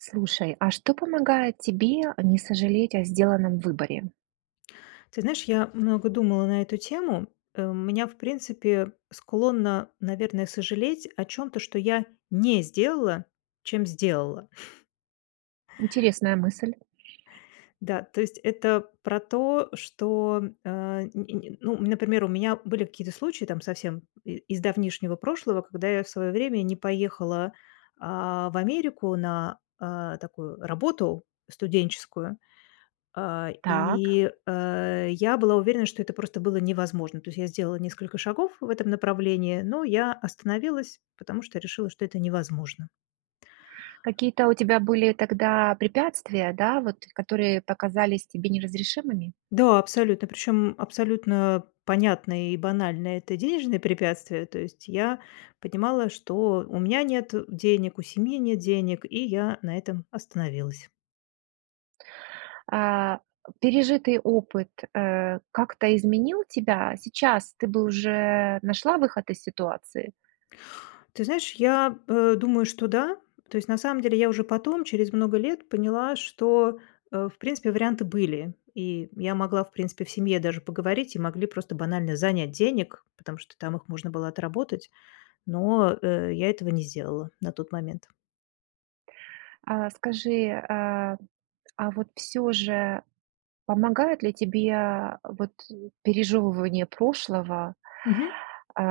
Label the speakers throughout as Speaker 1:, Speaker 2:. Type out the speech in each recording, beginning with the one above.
Speaker 1: Слушай, а что помогает тебе не сожалеть о сделанном выборе?
Speaker 2: Ты знаешь, я много думала на эту тему. Э, у меня, в принципе, склонна, наверное, сожалеть о чём-то, что я не сделала, чем сделала.
Speaker 1: Интересная мысль.
Speaker 2: Да, то есть это про то, что м а нь нь нь ну, например, у меня были какие-то случаи там совсем и из давнишнего прошлого, когда я в своё время не поехала, а, в Америку на, а, такую работу студенческую, а,
Speaker 1: Так.
Speaker 2: и, э, я была уверена, что это просто было невозможно. То есть я сделала несколько шагов в этом направлении, но я остановилась, потому что решила, что это невозможно.
Speaker 1: Какие-то у тебя были тогда препятствия, да, вот, которые показались тебе неразрешимыми?
Speaker 2: Да, абсолютно, причём абсолютно понятное и банальное- это денежные препятствия, то есть я понимала, что у меня нет денег, у семьи нет денег, и я на этом остановилась.
Speaker 1: А, пережитый опыт, э, как-то изменил тебя? Сейчас ты бы уже нашла выход из ситуации?
Speaker 2: Ты знаешь, я, э, думаю, что да. То есть, на самом деле я уже потом, через много лет, поняла, что, э, в принципе, варианты были, и я могла, в принципе, в семье даже поговорить, и могли просто банально занять денег, потому что там их можно было отработать, но, э, я этого не сделала на тот момент.
Speaker 1: А, скажи, а, а, вот всё же помогает ли тебе вот пережёвывание прошлого,
Speaker 2: Мгм.
Speaker 1: э,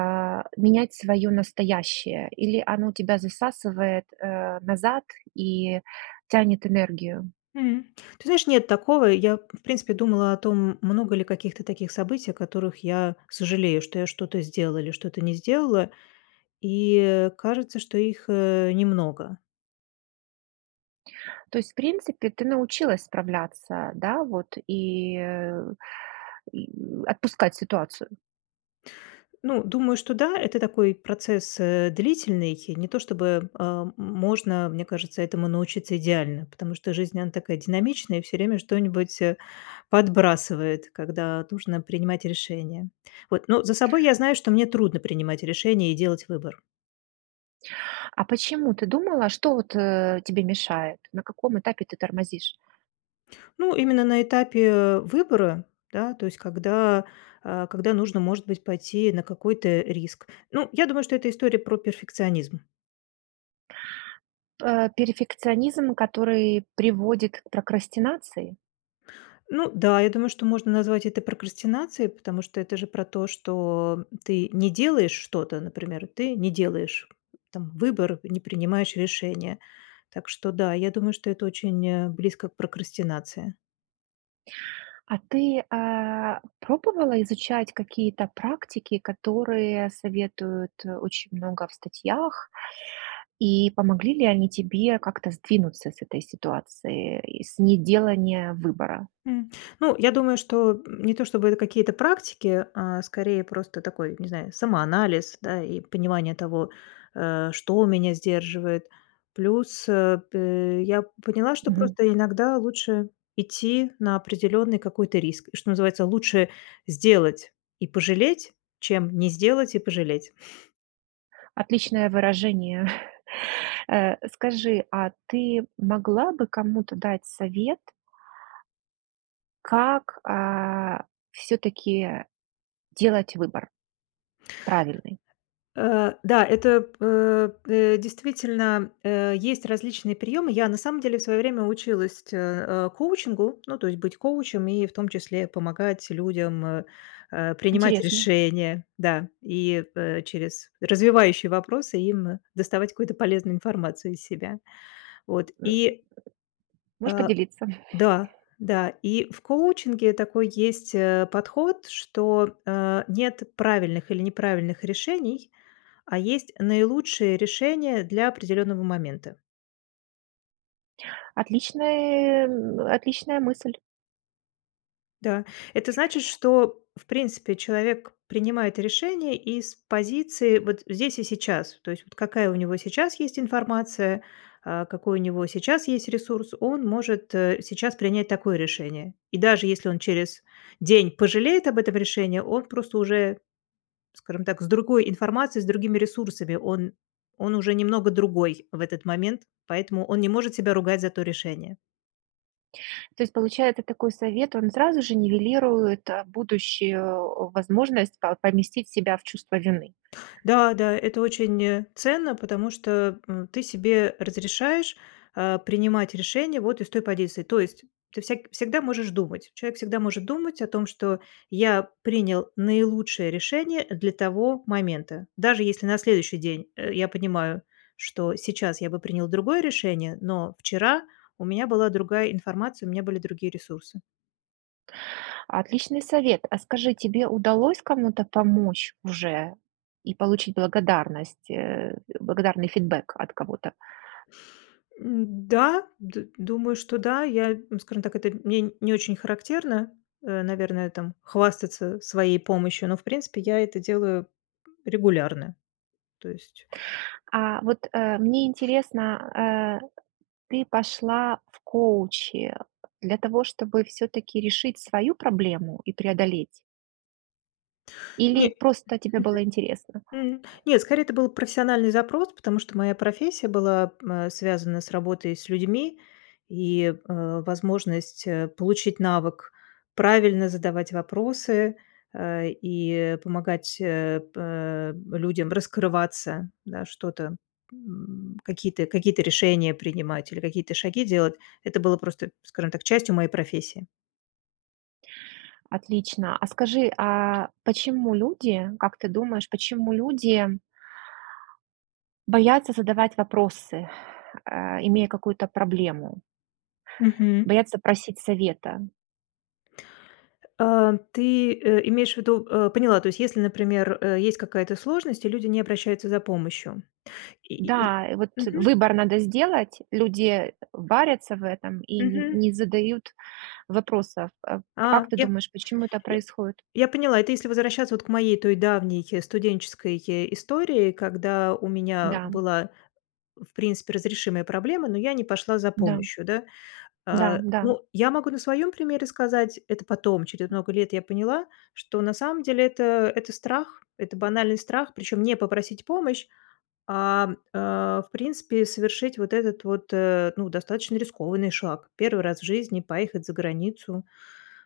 Speaker 1: менять своё настоящее? Или оно тебя засасывает, э, назад и тянет энергию?
Speaker 2: М, ты знаешь, нет такого. Я, в принципе, думала о том, много ли каких-то таких событий, о которых я сожалею, что я что-то сделала или что-то не сделала, и кажется, что их, э, немного.
Speaker 1: То есть в принципе, ты научилась справляться, да, вот, и и отпускать ситуацию?
Speaker 2: Ну, думаю, что да, это такой процесс, э, длительный. Не то чтобы, э, м можно, мне кажется, этому научиться идеально, потому что жизнь, она такая динамичная, и всё время что-нибудь, э, подбрасывает, когда нужно принимать решения, вот. Но за собой я знаю, что мне трудно принимать решения и делать выбор.
Speaker 1: А почему ты думала что вот, э, тебе мешает? На каком этапе ты тормозишь?
Speaker 2: Ну, именно на этапе, э, выбора, да, то есть когда, э, когда нужно, может быть, пойти на какой-то риск. Ну, я думаю, что это история про перфекционизм.
Speaker 1: Э, перфекционизм, который приводит к прокрастинации?
Speaker 2: Ну да, я думаю, что можно назвать это прокрастинацией, потому что это же про то, что, м, ты не делаешь что-то, например, ты не делаешь там выбор, не принимаешь решения. Так что да, я думаю, что это очень близко к прокрастинации.
Speaker 1: А ты, а, пробовала изучать какие-то практики, которые советуют очень много в статьях, и помогли ли они тебе как-то сдвинуться с этой ситуации и с неделания выбора?
Speaker 2: М, ну, я думаю, что, м, не то чтобы это какие-то практики, а скорее просто такой, не знаю, самоанализ, да, и понимание того, э, что меня сдерживает. Плюс, э, п э, я поняла, что
Speaker 1: Мгм.
Speaker 2: просто иногда лучше идти на определенный какой-то риск, и, что называется, лучше сделать и пожалеть, чем не сделать и пожалеть.
Speaker 1: Отличное выражение. Э, скажи, а ты могла бы кому-то дать совет как, э, всё-таки делать выбор правильный?
Speaker 2: Э, да, это п э. Э, действительно, э, есть различные приемы. Я на самом деле в свое время училась те э, коучингу, ну, то есть быть коучем и, в том числе, помогать людям, э э принимать
Speaker 1: Интересно.
Speaker 2: решения, да, и, э, через развивающие вопросы им доставать какую-то полезную информацию из себя. Вот. И
Speaker 1: Можешь
Speaker 2: А.
Speaker 1: поделиться?
Speaker 2: Да, да, и в коучинге такой есть, э, подход, что, э, нет правильных или неправильных решений, а есть наилучшие решения для определённого момента.
Speaker 1: Отличный м, отличная мысль.
Speaker 2: Да. Это значит, что, в принципе, человек принимает решение из позиции вот здесь и сейчас. То есть вот какая у него сейчас есть информация, а какой у него сейчас есть ресурс, он может, э, сейчас принять такое решение. И даже если он через день пожалеет об этом решении, он просто уже, скажем так, с другой информацией, с другими ресурсами, он он уже немного другой в этот момент, поэтому он не может себя ругать за то решение.
Speaker 1: То есть получается, такой совет, он сразу же нивелирует, а, будущую, э, возможность по поместить себя в чувство вины.
Speaker 2: Да-да, это очень, э, ценно, потому что, м, ты себе разрешаешь, а, принимать решения вот из той позиции. То есть ты всяк всегда можешь думать, человек всегда может думать о том, что: я принял наилучшее решение для того момента, даже если на следующий день, э, я понимаю, что сейчас я бы принял другое решение, но вчера у меня была другая информация, у меня были другие ресурсы.
Speaker 1: Отличный совет. А скажи, тебе удалось кому-то помочь уже и получить благодарность, э, благодарный фидбек от кого-то?
Speaker 2: Н-да, д думаю, что да. Я, скажем так, это мне не очень характерно, э, наверное, там, хвастаться своей помощью, но, в принципе, я это делаю регулярно. То есть
Speaker 1: А вот, э, мне интересно, э, ты пошла в коучи для того, чтобы всё-таки решить свою проблему и преодолеть? Или
Speaker 2: Не
Speaker 1: просто тебе
Speaker 2: мгм.
Speaker 1: было интересно?
Speaker 2: М, нет, скорее, это был профессиональный запрос, потому что моя профессия была, э, связана с работой и с людьми, и, э, возможность, э, получить навык правильно задавать вопросы, э, и помогать, э, пэ людям раскрываться, да, что-то, м, какие-то какие-то решения принимать или какие-то шаги делать. Это было просто, скажем так, частью моей профессии.
Speaker 1: Отлично. А скажи, а почему люди как ты думаешь, почему люди боятся задавать вопросы, э, имея какую-то проблему?
Speaker 2: Мгм.
Speaker 1: Боятся просить совета.
Speaker 2: А ты, э, имеешь в виду, э поняла, то есть если, например, э, есть какая-то сложность и люди не обращаются за помощью. И и и
Speaker 1: Да, и вот
Speaker 2: мгм.
Speaker 1: выбор надо сделать. Люди, э, варятся в этом и не
Speaker 2: Мгм.
Speaker 1: не задают вопросов, а.
Speaker 2: А
Speaker 1: Как ты
Speaker 2: я
Speaker 1: думаешь, почему это
Speaker 2: я
Speaker 1: происходит?
Speaker 2: я поняла, это если возвращаться вот к моей той давней студенческой истории, когда у меня
Speaker 1: Да.
Speaker 2: была, в принципе, разрешимая проблема, но я не пошла за
Speaker 1: Да.
Speaker 2: помощью, да.
Speaker 1: Да,
Speaker 2: А,
Speaker 1: да.
Speaker 2: ну, я могу на своем примере сказать, это потом, через много лет, я поняла, что на самом деле- это это страх, это банальный страх, причем не попросить помощь, ам, э, в принципе совершить вот этот вот, э, ну, достаточно рискованный шаг. 1 раз в жизни поехать за границу,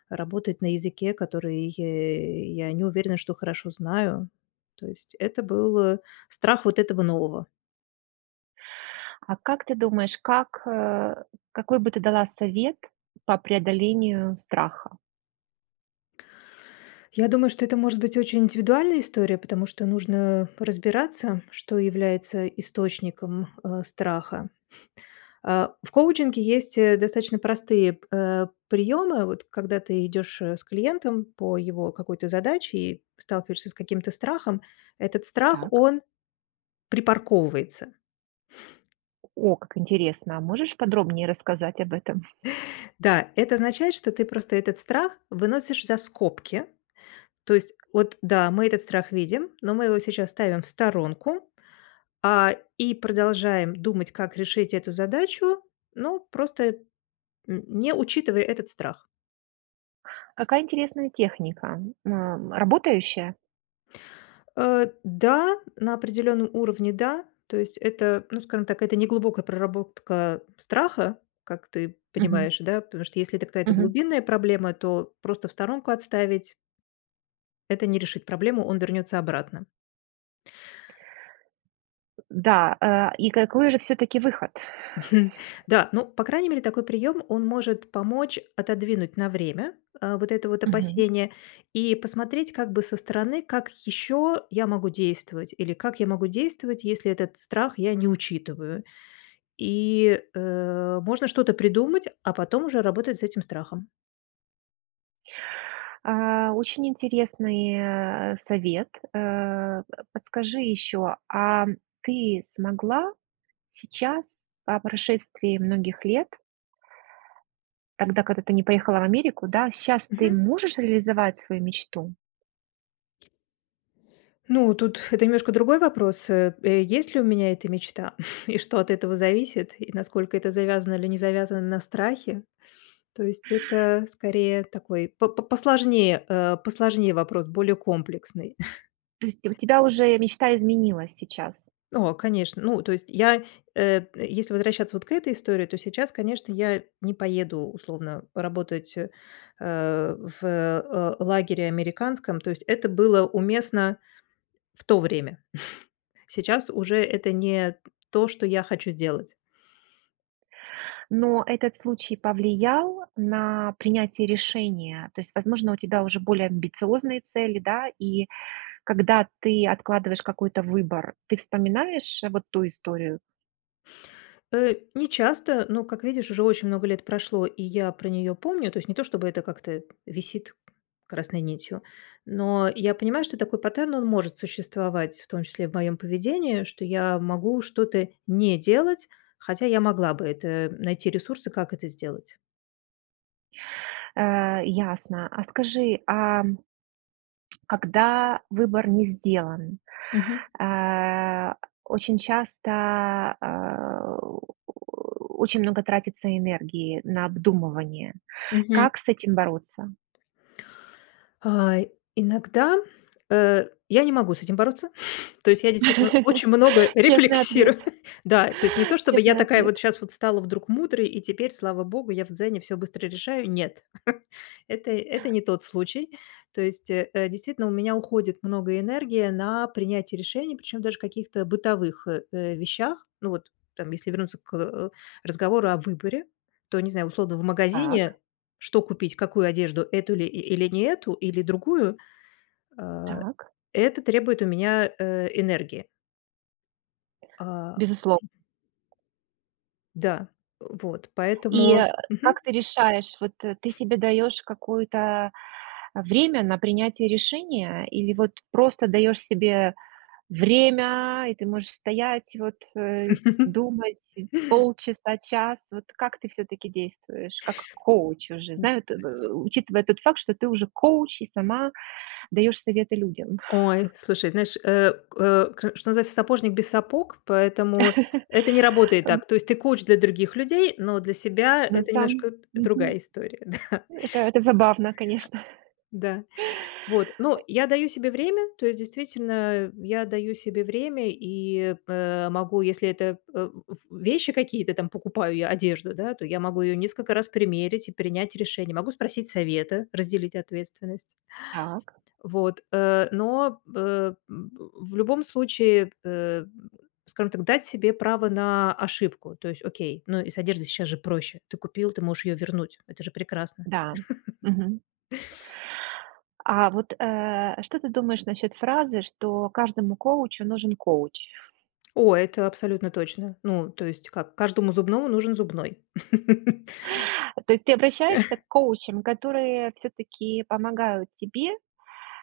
Speaker 2: работать на языке, который е я не уверена, что хорошо знаю. То есть это был, э, страх вот этого нового.
Speaker 1: А как ты думаешь, как э, какой бы ты дала совет по преодолению страха?
Speaker 2: Я думаю, что это может быть очень индивидуальная история, потому что нужно разбираться, что является источником, а, страха. А, в коучинге есть, э, достаточно простые п а, приёмы. Вот когда ты идёшь, э, с клиентом по его какой-то задаче и сталкиваешься с каким-то страхом, этот страх,
Speaker 1: Так.
Speaker 2: он припарковывается.
Speaker 1: О, как интересно. А можешь подробнее рассказать об этом?
Speaker 2: Да, это означает, что ты просто этот страх выносишь за скобки. То есть вот, да, мы этот страх видим, но мы его сейчас ставим в сторонку. А, и продолжаем думать как решить эту задачу, ну, просто н не учитывая этот страх.
Speaker 1: Какая интересная техника, ам, работающая?
Speaker 2: Э, да, на определённом уровне да. То есть это, ну, скажем так, это неглубокая проработка страха, как ты
Speaker 1: Мгм.
Speaker 2: понимаешь, да. Потому что если это какая-то
Speaker 1: Мгм.
Speaker 2: глубинная проблема, то просто в сторонку отставить это не решит проблему, он вернется обратно.
Speaker 1: Да, а, и какой же всё-таки выход?
Speaker 2: Да, ну, по крайней мере, такой прием, он может помочь отодвинуть на время, а, вот это вот
Speaker 1: Мгм.
Speaker 2: опасение и посмотреть как бы со стороны, как еще я могу действовать или как я могу действовать, если этот страх я не учитываю. И, э, можно что-то придумать, а потом уже работать с этим страхом.
Speaker 1: А, очень интересный, э э, совет. Э, подскажи еще, ам, ты смогла сейчас, по прошествии многих лет тогда, когда ты не поехала в Америку, да, щас ты
Speaker 2: Мгм.
Speaker 1: можешь реализовать свою мечту?
Speaker 2: Ну, тут это немножко другой вопрос. Э э есть ли у меня эта мечта? И что от этого зависит? И насколько это завязано или не завязано на страхе? То есть это, скорее, такой по п посложнее, э, посложнее вопрос, более комплексный.
Speaker 1: То есть у тебя уже мечта изменилась сейчас?
Speaker 2: О, конечно. Ну, то есть я, э если возвращаться вот к этой истории, то сейчас, конечно, я не поеду, условно, работать, э, э, в, э, л лагере американском, то есть это было уместно в то время. Сейчас уже это не то, что я хочу сделать.
Speaker 1: Но этот случай повлиял на принятие решения? То есть, возможно, у тебя уже более амбициозные цели, да? И когда ты откладываешь какой-то выбор, ты вспоминаешь вот ту историю?
Speaker 2: Э, нечасто, но, как видишь, уже очень много лет прошло и я про нее помню. То есть не то чтобы это как-то висит красной нитью. Но я понимаю, что такой паттерн- он может существовать, в том числе в моём поведении, что я могу что-то не делать, хотя я могла бы это найти ресурсы, как это сделать.
Speaker 1: Э, ясно. А скажи, ам когда выбор не сделан,
Speaker 2: Мгм.
Speaker 1: а, очень часто, а, очень много тратится энергии на обдумывание.
Speaker 2: Мгм.
Speaker 1: Как с этим бороться?
Speaker 2: А, иногда, э, я не могу с этим бороться. То есть я действительно очень много
Speaker 1: Честный ответ.
Speaker 2: рефлексирую, да. То есть не то чтобы я
Speaker 1: Честный
Speaker 2: такая
Speaker 1: ответ.
Speaker 2: вот щас вот стала вдруг мудрой и теперь, слава богу, я в "Дзене" всё быстро решаю. Нет, это это не тот случай. То есть, э, действительно у меня уходит много энергии на принятие решений, причём даже каких-то бытовых, э э вещах. Ну вот там, если вернуться к, э, разговору о выборе, то, не знаю, условно в
Speaker 1: Так.
Speaker 2: магазине, что купить: какую одежду, эту ли и или не эту, или другую. А,
Speaker 1: Так.
Speaker 2: это требует у меня, э, энергии. А
Speaker 1: Безуслов
Speaker 2: Да. Вот.
Speaker 1: И,
Speaker 2: Поэтому
Speaker 1: а,
Speaker 2: Мгм.
Speaker 1: как ты решаешь, вот, э, ты себе даёшь какое-то время на принятие решения или вот просто даёшь себе время, и ты можешь стоять вот, э, думать сь полчаса-час? Вот как ты всё-таки действуешь, как коуч уже,
Speaker 2: М
Speaker 1: знаю ты учитывая тот факт, что ты уже коуч и сама даёшь советы людям?
Speaker 2: Ой, слушай, знаешь, э, к э, к что называется, сапожник без сапог, поэтому это не работает
Speaker 1: Ам.
Speaker 2: так. То есть ты коуч для других людей, но для себя-
Speaker 1: На
Speaker 2: это
Speaker 1: сам
Speaker 2: немножко д другая
Speaker 1: Мгм.
Speaker 2: история, да.
Speaker 1: Это это забавно, конечно.
Speaker 2: Да, вот, но я даю себе
Speaker 1: Ай.
Speaker 2: время. То есть, действительно, я даю себе время и, э, могу, если это, э, в в вещи какие-то, там покупаю я одежду, да, то я могу её несколько раз примерить и принять решение. Могу спросить совета, разделить ответственность.
Speaker 1: Так.
Speaker 2: Т вот, э, но б э, м б в любом случае, э, скажем так, дать себе право на ошибку. То есть окей, но и с одеждой сейчас же проще. Ты купил, ты можешь ее вернуть. Это же прекрасно.
Speaker 1: Да. Мгм. А вот, э, а что ты думаешь насчёт фразы, что каждому коучу нужен коуч?
Speaker 2: О, это абсолютно точно. Ну, то есть как: каждому зубному нужен зубной.
Speaker 1: Э, то есть ты обращаешься к коучам, которые всё-таки помогают тебе,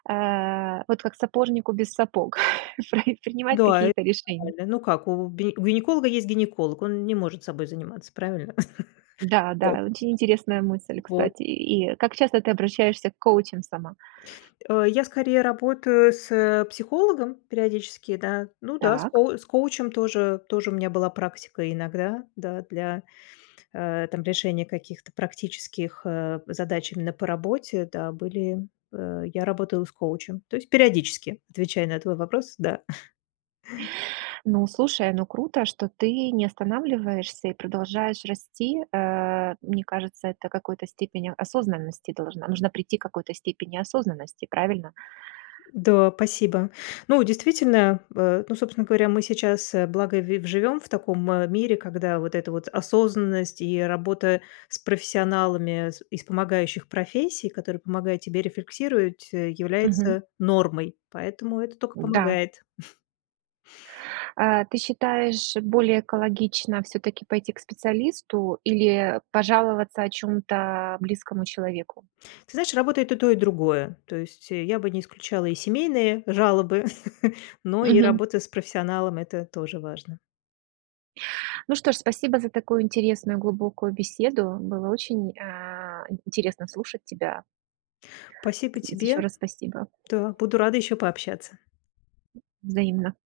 Speaker 1: э, вот как сапожнику без сапог, прав принимать
Speaker 2: Да, это
Speaker 1: какие-то решения?
Speaker 2: нормально. Ну, как, у бе у гинеколога есть гинеколог, он не может собой заниматься, правильно? Вот.
Speaker 1: Да-да, очень интересная мысль,
Speaker 2: Вот.
Speaker 1: кстати. И и как часто ты обращаешься к коучам сама?
Speaker 2: Э, я скорее работаю с психологом периодически, да. Ну да, с
Speaker 1: Так.
Speaker 2: коу с коучем тоже тоже у меня была практика иногда, да, для, э, там, решения каких-то практических, э, задач именно по работе, да, были Э, я работала с коучем, то есть периодически отвечаю на твой вопрос. Да.
Speaker 1: Ну, слушай, ну круто, что ты не останавливаешься и продолжаешь расти. Э, мне кажется, это какой-то степени осознанности должна Нужно прийти к какой-то степени осознанности, правильно?
Speaker 2: Да, спасибо. Ну, действительно, э, ну, собственно говоря, мы сейчас, э, благо ви в живем в таком мире, когда вот эта вот осознанность и работа с профессионалами, с из помогающих профессий, которые помогают тебе рефлексировать, э,
Speaker 1: Мгм.
Speaker 2: является нормой. Поэтому это тока
Speaker 1: Да.
Speaker 2: помогает.
Speaker 1: Э, ты считаешь, более экологично всё-таки пойти к специалисту или пожаловаться о чём-то близкому человеку?
Speaker 2: Ты знаешь, работает и то и другое. То есть, э, я бы не исключала и семейные жалобы, но и
Speaker 1: Мгм.
Speaker 2: работа с профессионалом- это тоже важно.
Speaker 1: Ну что ж, спасибо за такую интересную, глубокую беседу. Было очень, а, интересно слушать тебя.
Speaker 2: Спасибо
Speaker 1: Из и ещё
Speaker 2: тебе.
Speaker 1: раз спасибо.
Speaker 2: Да, буду рада ещё пообщаться.
Speaker 1: Взаимно.